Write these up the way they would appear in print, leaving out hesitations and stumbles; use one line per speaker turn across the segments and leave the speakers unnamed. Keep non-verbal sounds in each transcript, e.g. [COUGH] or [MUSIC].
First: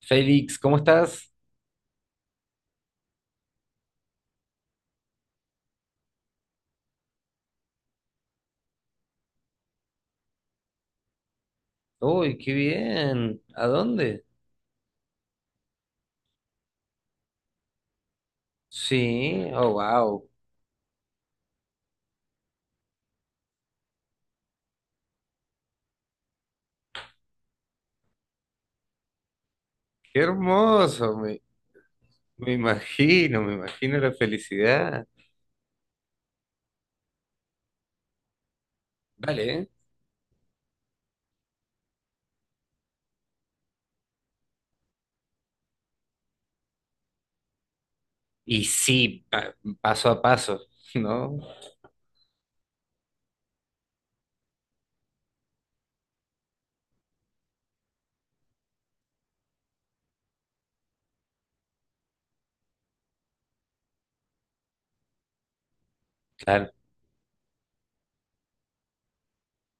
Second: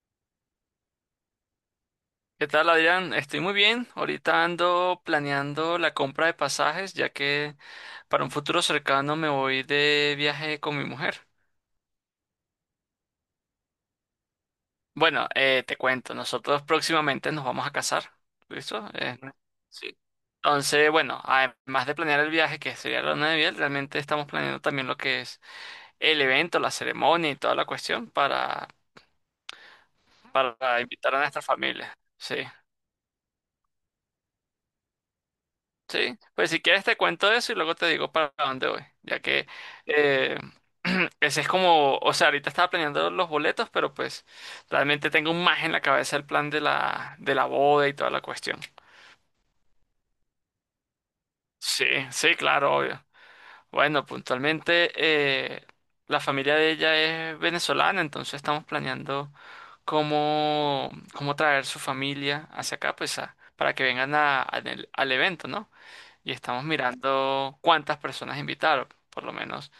Félix, ¿cómo estás?
¿Qué tal, Adrián? Estoy muy bien. Ahorita ando planeando la compra de pasajes, ya que para un futuro cercano me voy de viaje con mi mujer.
Uy, qué bien. ¿A dónde?
Bueno, te cuento, nosotros próximamente nos vamos a casar. ¿Listo?
Sí, oh,
Sí.
wow.
Entonces, bueno, además de planear el viaje, que sería la luna de miel, realmente estamos planeando también lo que es el evento, la ceremonia y toda la cuestión
Qué
para invitar
hermoso,
a nuestra familia. Sí.
me imagino la felicidad.
Sí, pues si quieres te cuento eso y luego te digo para dónde voy, ya que
Vale.
eh, [CLEARS THROAT] ese es como, o sea, ahorita estaba planeando los boletos, pero pues realmente tengo más en la cabeza el plan de de la boda y toda la cuestión.
Y sí, paso a paso, [LAUGHS] ¿no?
Sí, sí, claro, obvio. Bueno, puntualmente la familia de ella es venezolana, entonces estamos planeando cómo traer su familia hacia acá, pues a- para que vengan a- al evento, ¿no? Y estamos
Claro.
mirando cuántas personas invitar, por lo menos.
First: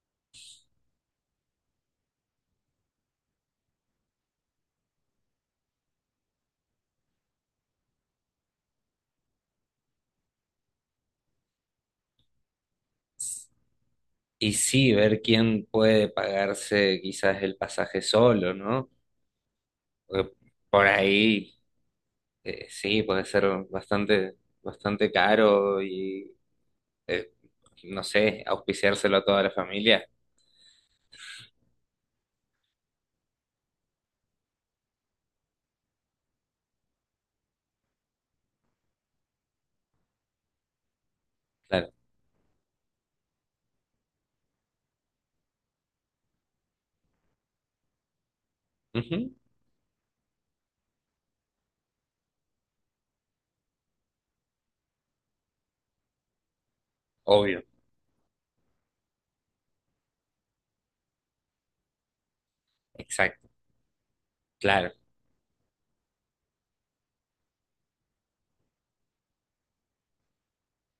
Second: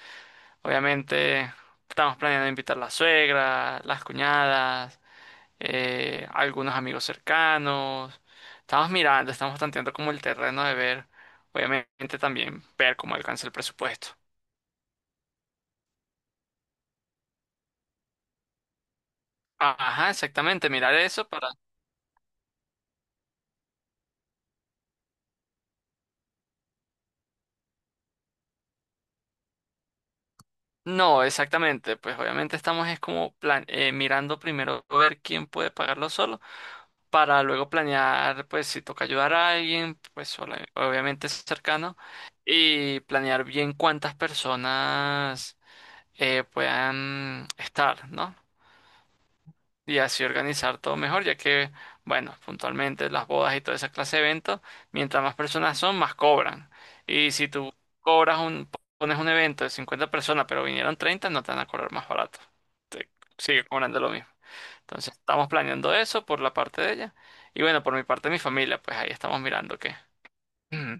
Obviamente estamos planeando invitar la suegra, las cuñadas, algunos amigos cercanos. Estamos mirando, estamos tanteando como el terreno de ver, obviamente también ver cómo alcanza el presupuesto.
Y sí, ver quién puede pagarse quizás el pasaje solo, ¿no?
Ajá,
Porque
exactamente,
por
mirar eso para...
ahí, sí, puede ser bastante, bastante caro y, eh, no sé, auspiciárselo a toda la familia.
No, exactamente, pues obviamente estamos es como plan mirando primero ver quién puede pagarlo solo para luego planear, pues si toca ayudar a alguien, pues ola- obviamente es
Claro.
cercano, y planear bien cuántas personas puedan estar, ¿no?
Ujú.
Y así organizar todo mejor, ya que, bueno, puntualmente las bodas y toda esa clase de eventos, mientras más personas son, más cobran. Y si
Obvio.
tú cobras un, pones un evento de 50 personas, pero vinieron 30, no te van a cobrar más barato. Te
Exacto,
sigue cobrando lo mismo.
claro.
Entonces estamos planeando eso por la parte de ella. Y bueno, por mi parte de mi familia, pues ahí estamos mirando qué. [CLEARS THROAT]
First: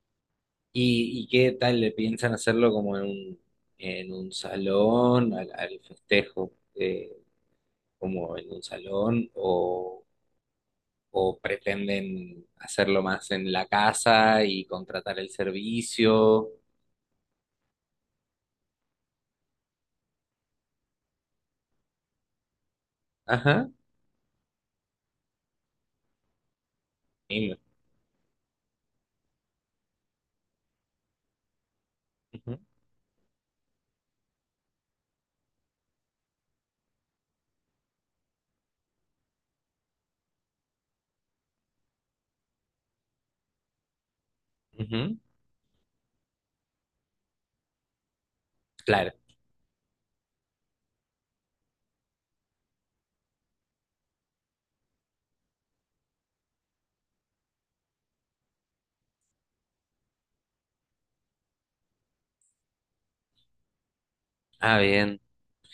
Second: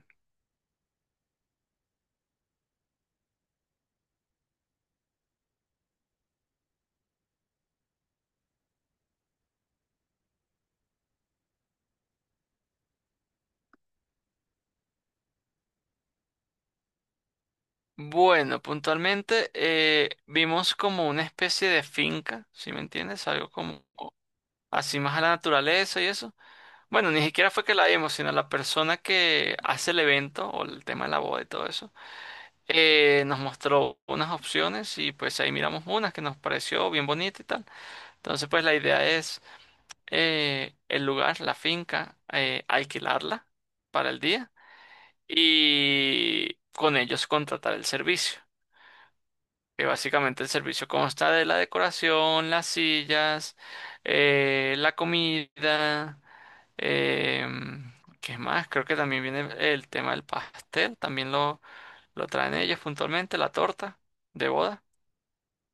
Y qué tal le piensan hacerlo como en un salón, al, al festejo, como en un salón, o pretenden hacerlo más en la casa y contratar el servicio?
Bueno, puntualmente vimos como una especie de finca, ¿si me entiendes? Algo
Ajá,
como así más a la naturaleza y eso. Bueno, ni siquiera
lindo.
fue que la vimos, sino la persona que hace el evento o el tema de la boda y todo eso,
Ujú,
nos mostró unas opciones y pues ahí miramos unas que nos pareció bien bonita y tal. Entonces pues la idea es... el lugar, la finca, alquilarla para el día
ujú,
y con ellos contratar el servicio.
claro.
Que básicamente el servicio consta de la decoración, las sillas, la comida, eh, ¿qué más? Creo que también viene el tema del pastel, también lo traen ellos puntualmente, la torta de
Ah,
boda,
bien,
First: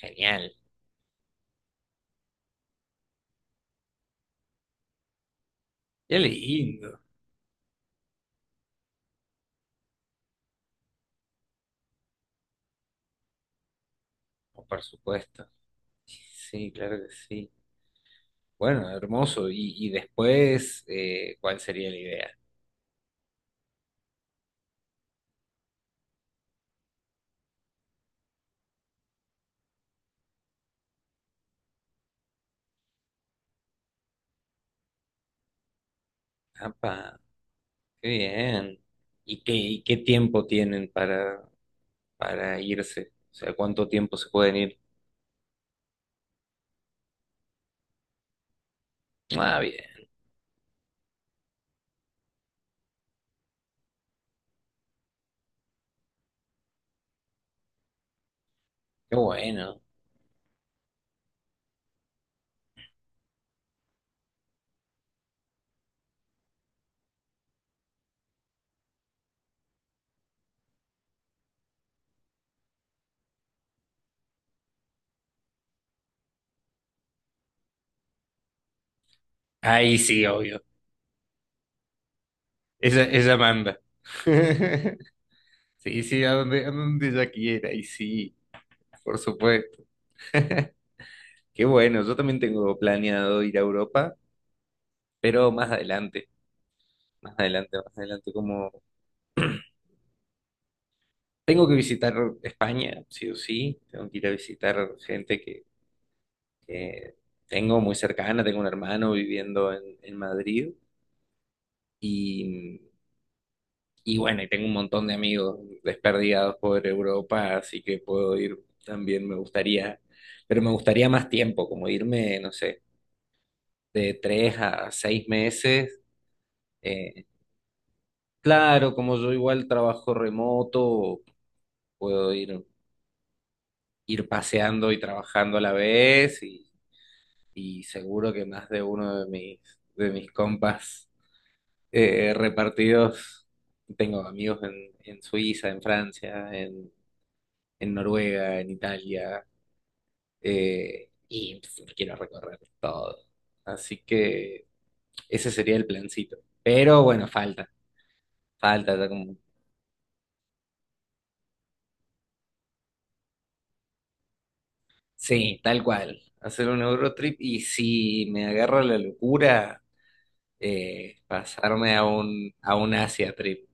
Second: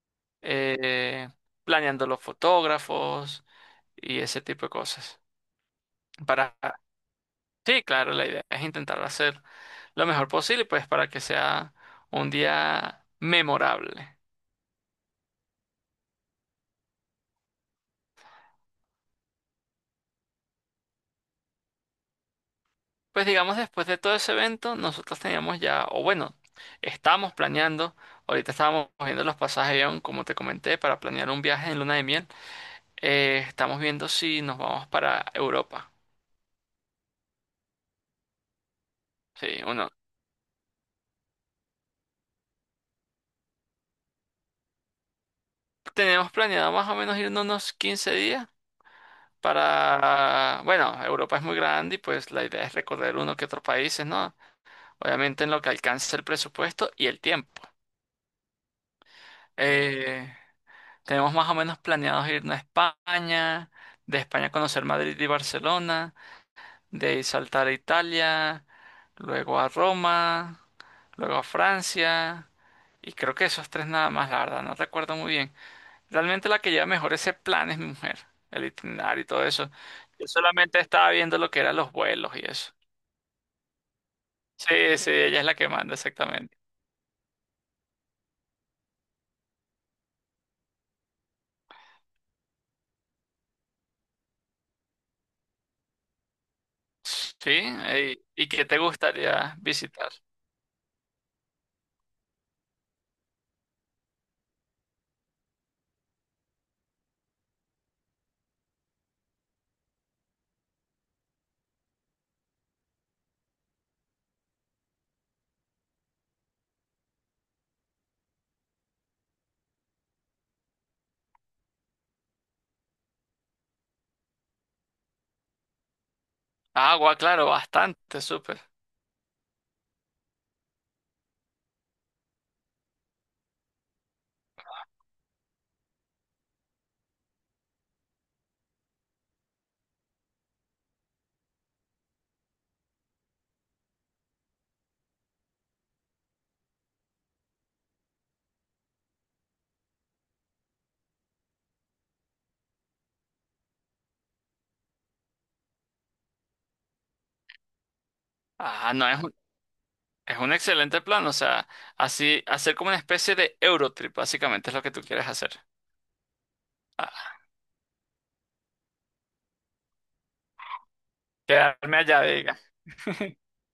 genial.
eh, planeando los fotógrafos y ese tipo de cosas.
Qué
Para
lindo.
Sí, claro, la idea es intentar hacer lo mejor posible, pues para que sea un día memorable.
Oh, por supuesto. Sí, claro que sí. Bueno, hermoso. Y después, ¿cuál sería la idea?
Pues digamos, después de todo ese evento, nosotros teníamos ya, o bueno, estábamos planeando, ahorita estábamos viendo los pasajes de avión, como te comenté, para planear un viaje en luna de miel. Estamos viendo si nos vamos para Europa.
Apa. Qué bien.
Sí,
Y
uno.
qué tiempo tienen para irse? O sea, ¿cuánto tiempo se pueden ir?
Tenemos planeado más o menos irnos unos 15 días
Ah, bien.
para, bueno, Europa es muy grande y pues la idea es recorrer uno que otros países, ¿no? Obviamente en lo que alcance el presupuesto y el tiempo.
Qué bueno.
Eh, tenemos más o menos planeados irnos a España, de España conocer Madrid y Barcelona, de ahí saltar a Italia, luego a Roma, luego a Francia, y creo que esos tres nada más, la verdad, no recuerdo muy bien. Realmente la que lleva mejor ese plan es mi mujer, el itinerario y todo eso.
Ahí sí,
Yo
obvio.
solamente estaba viendo lo que eran los vuelos y eso.
Ella manda.
Sí,
[LAUGHS]
sí, ella es la que manda
Sí, sí,
exactamente.
a donde ella quiera. Ahí sí, por supuesto. [LAUGHS] Qué bueno. Yo también tengo planeado ir a Europa, pero más adelante. Más
Sí,
adelante, más
ey,
adelante.
¿y qué
Como
te gustaría visitar?
tengo que visitar España, sí o sí. Tengo que ir a visitar gente que que tengo muy cercana, tengo un hermano viviendo en Madrid y, y bueno, y tengo un montón de amigos desperdigados por Europa, así que puedo ir también, me gustaría, pero me gustaría más tiempo, como irme, no sé, de 3 a 6 meses.
Agua,
eh,
claro, bastante, súper.
claro, como yo igual trabajo remoto, puedo ir, ir paseando y trabajando a la vez y seguro que más de uno de mis compas repartidos. Tengo amigos en Suiza, en Francia, en Noruega, en Italia, y pues, me quiero recorrer todo. Así que ese sería el plancito. Pero bueno, falta,
Ah,
falta, está
no,
como-
es un excelente plan, o sea, así, hacer como una especie de Eurotrip, básicamente es lo que tú quieres hacer.
sí, tal cual. Hacer un Eurotrip
Ah,
y si me agarra la locura, pasarme
quedarme allá, diga.
a un Asia Trip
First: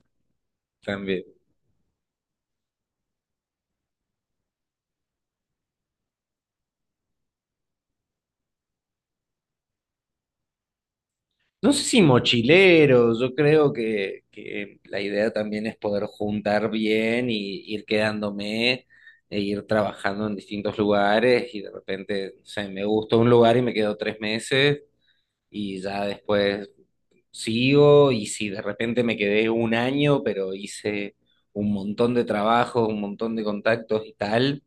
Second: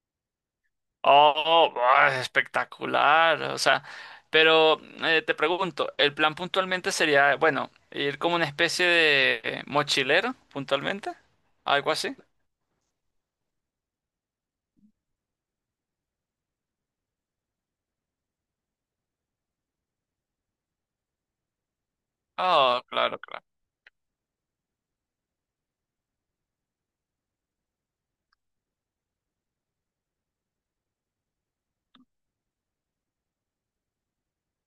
también.
Oh, buah, es espectacular, o sea, pero te pregunto, ¿el plan puntualmente sería, bueno, ir como una especie de mochilero, puntualmente?
No sé
¿Algo
si
así?
mochileros, yo creo que la idea también es poder juntar bien y ir quedándome e ir trabajando en distintos lugares y de repente, o sea,
Oh,
me gustó
claro,
un
claro.
lugar y me quedo 3 meses y ya después sigo y si de repente me quedé un año, pero hice un montón de trabajos, un montón de contactos y tal,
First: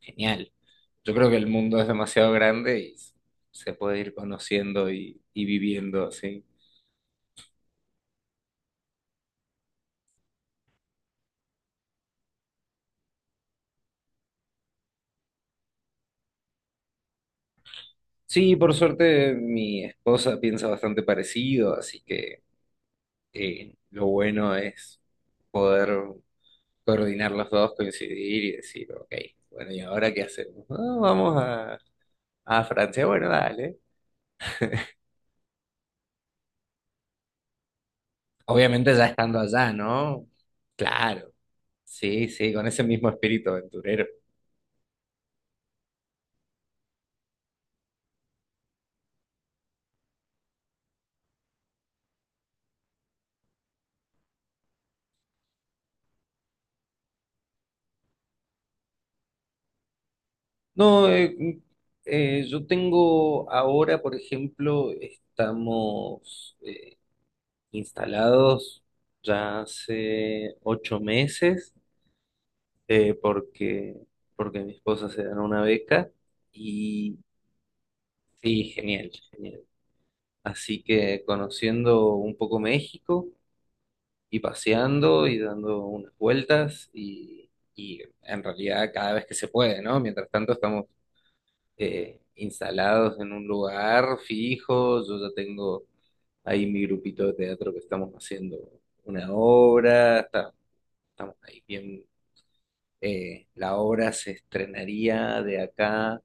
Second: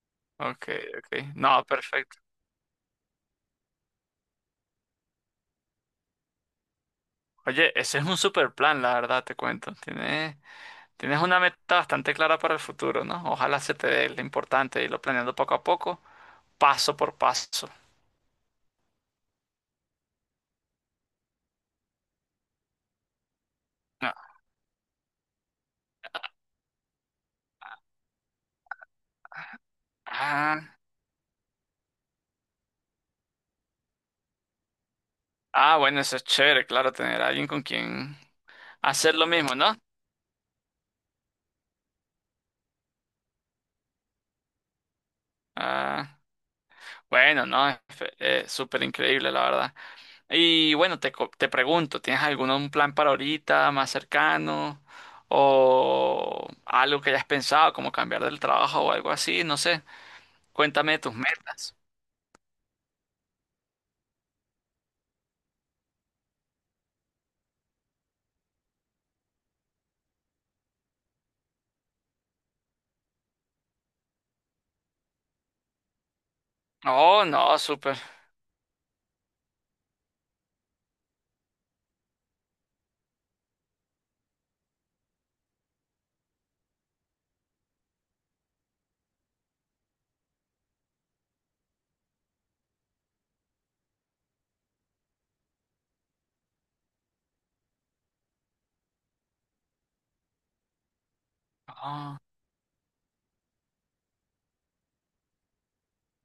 genial.
Ok,
Yo
ok.
creo que el
No,
mundo es
perfecto.
demasiado grande y se puede ir conociendo y viviendo así.
Oye, ese es un super plan, la verdad, te cuento. Tienes, tienes una meta bastante clara para el futuro, ¿no? Ojalá se te dé lo importante, irlo planeando poco a poco, paso por paso.
Sí, por suerte mi esposa piensa bastante parecido, así que lo
No.
bueno es poder coordinar los dos, coincidir y decir, ok, bueno, ¿y ahora qué hacemos?
Ah,
"Ah, vamos a Francia, bueno, dale.
ah, bueno, eso es chévere, claro, tener a alguien con quien
Obviamente ya
hacer lo
estando
mismo,
allá,
¿no?
¿no? Claro, sí, sí, con ese mismo espíritu aventurero.
Ah, bueno, no, súper increíble, la verdad. Y bueno, te pregunto, ¿tienes algún un plan para ahorita, más cercano? ¿O algo que hayas pensado, como cambiar del trabajo o algo así? No sé, cuéntame de
No,
tus metas.
yo tengo ahora, por ejemplo, estamos... instalados ya hace 8 meses eh, porque, porque mi esposa se ganó una beca y
Oh, no, súper.
sí, genial, genial. Así que conociendo un poco México y paseando y dando unas vueltas y en realidad cada vez que se puede, ¿no? Mientras tanto estamos instalados en un lugar fijo, yo ya tengo ahí mi grupito de teatro que estamos haciendo una obra, está estamos ahí bien.
Ah,
La obra se estrenaría de acá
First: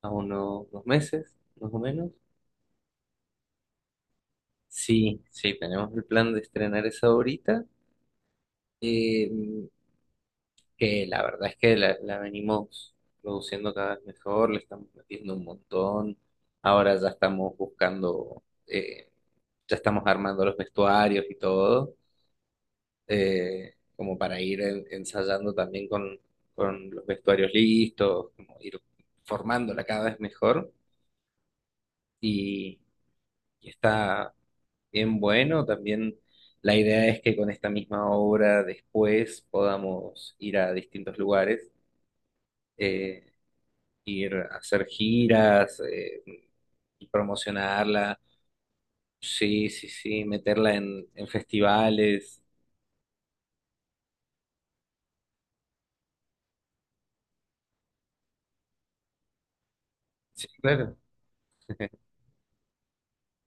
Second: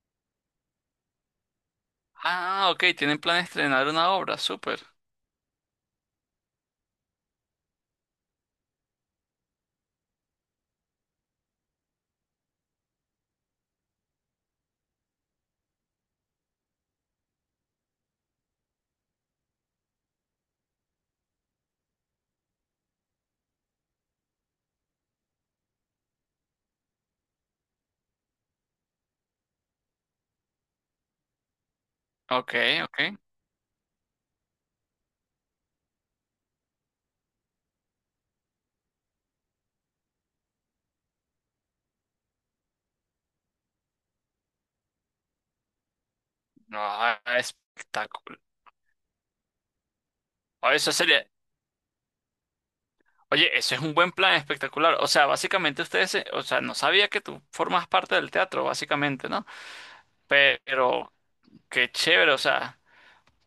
a unos 2 meses, más o menos.
ah, ok, tienen plan de estrenar una obra, súper.
Sí, sí, tenemos el plan de estrenar esa ahorita, eh, que la verdad es que la venimos produciendo cada vez mejor, le estamos metiendo un montón. Ahora ya estamos buscando, ya estamos armando los vestuarios y todo. Como para ir ensayando también con los vestuarios listos, como ir formándola cada vez mejor
Ok,
y,
ok.
y está bien bueno. También la idea es que con esta misma obra después podamos ir a distintos lugares, eh, ir a hacer giras,
No,
y
ah,
promocionarla,
espectacular.
sí, sí, sí,
Oh,
meterla
eso
en
sería,
festivales.
oye, eso es un buen plan espectacular. O sea, básicamente o sea, no sabía que tú formas parte del teatro, básicamente, ¿no?
Sí, claro.
Pero qué chévere, o sea,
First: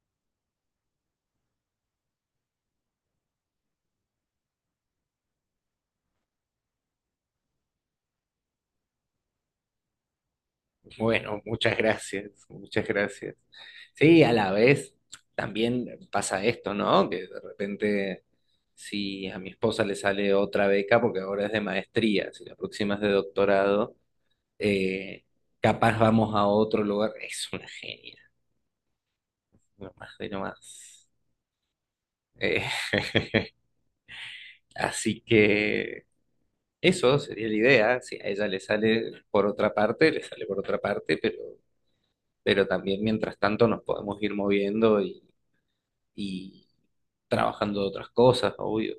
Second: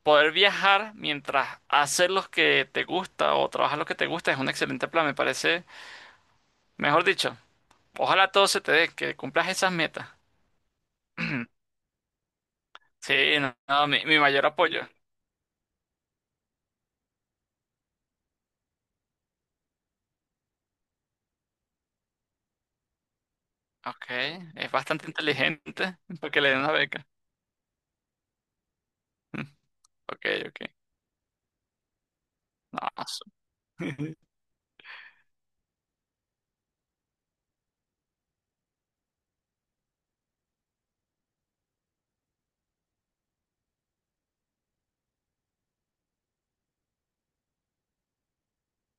poder viajar mientras haces lo que te gusta o trabajar lo que te gusta es un excelente plan, me parece. Mejor dicho, ojalá todo se te dé, que cumplas esas metas.
Bueno,
[CLEARS THROAT]
muchas gracias, muchas gracias.
Sí, no, no, mi
Sí, a
mayor
la
apoyo.
vez también pasa esto, ¿no? Que de repente, si a mi esposa le sale otra beca, porque ahora es de maestría, si la próxima es de doctorado,
Ok, es bastante
eh, capaz
inteligente [LAUGHS] para
vamos
que
a
le den una
otro
beca.
lugar. Es una genia,
[LAUGHS]
no más
Ok,
de no
ok.
más. Eh,
No, su-
[LAUGHS]
[LAUGHS]
Así que eso sería la idea. Si a ella le sale por otra parte, le sale por otra parte, pero también mientras tanto nos podemos ir moviendo y trabajando de otras cosas, obvio.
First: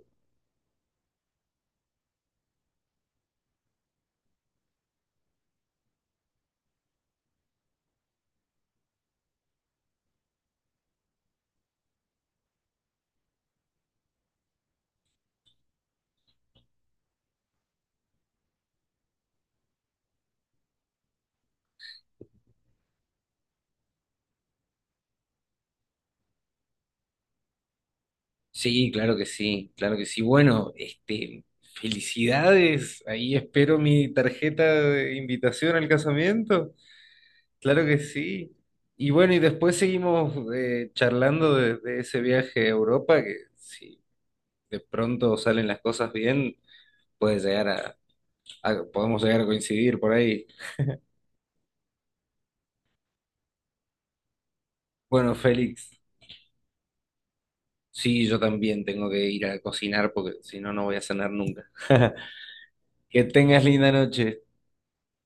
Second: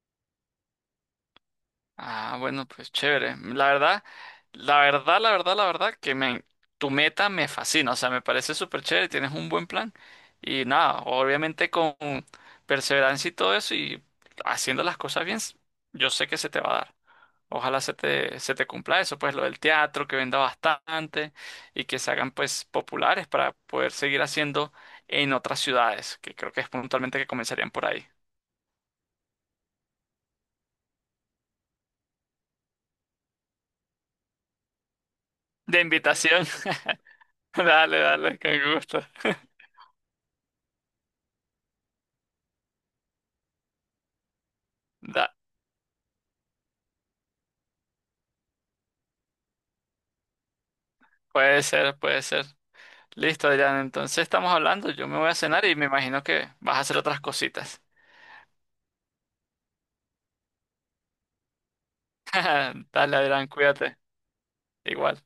Ah, bueno, pues chévere. La verdad, que me, tu meta me fascina. O sea, me parece súper chévere, tienes un buen plan. Y nada, obviamente con perseverancia y todo eso y haciendo las cosas bien, yo sé que se te va a dar. Ojalá se te cumpla eso, pues lo del teatro, que venda bastante y que se hagan pues populares para poder seguir haciendo en otras ciudades, que creo que es puntualmente que comenzarían por ahí.
Sí, claro que sí, claro que sí. Bueno, este, felicidades. Ahí espero mi tarjeta de invitación
De
al
invitación.
casamiento.
[LAUGHS]
Claro que
Dale, dale, con
sí.
gusto.
Y bueno, y después seguimos charlando de ese viaje a Europa, que si de
Da-
pronto salen las cosas bien, puede llegar a, podemos llegar a coincidir por ahí.
puede ser, puede ser. Listo, Adrián. Entonces estamos hablando. Yo me voy
Bueno,
a cenar y me
Félix,
imagino que vas a hacer otras cositas.
sí, yo también tengo que ir a cocinar porque si no, no voy a cenar nunca. [LAUGHS]
[LAUGHS] Dale,
Que
Adrián,
tengas linda
cuídate.
noche.
Igual.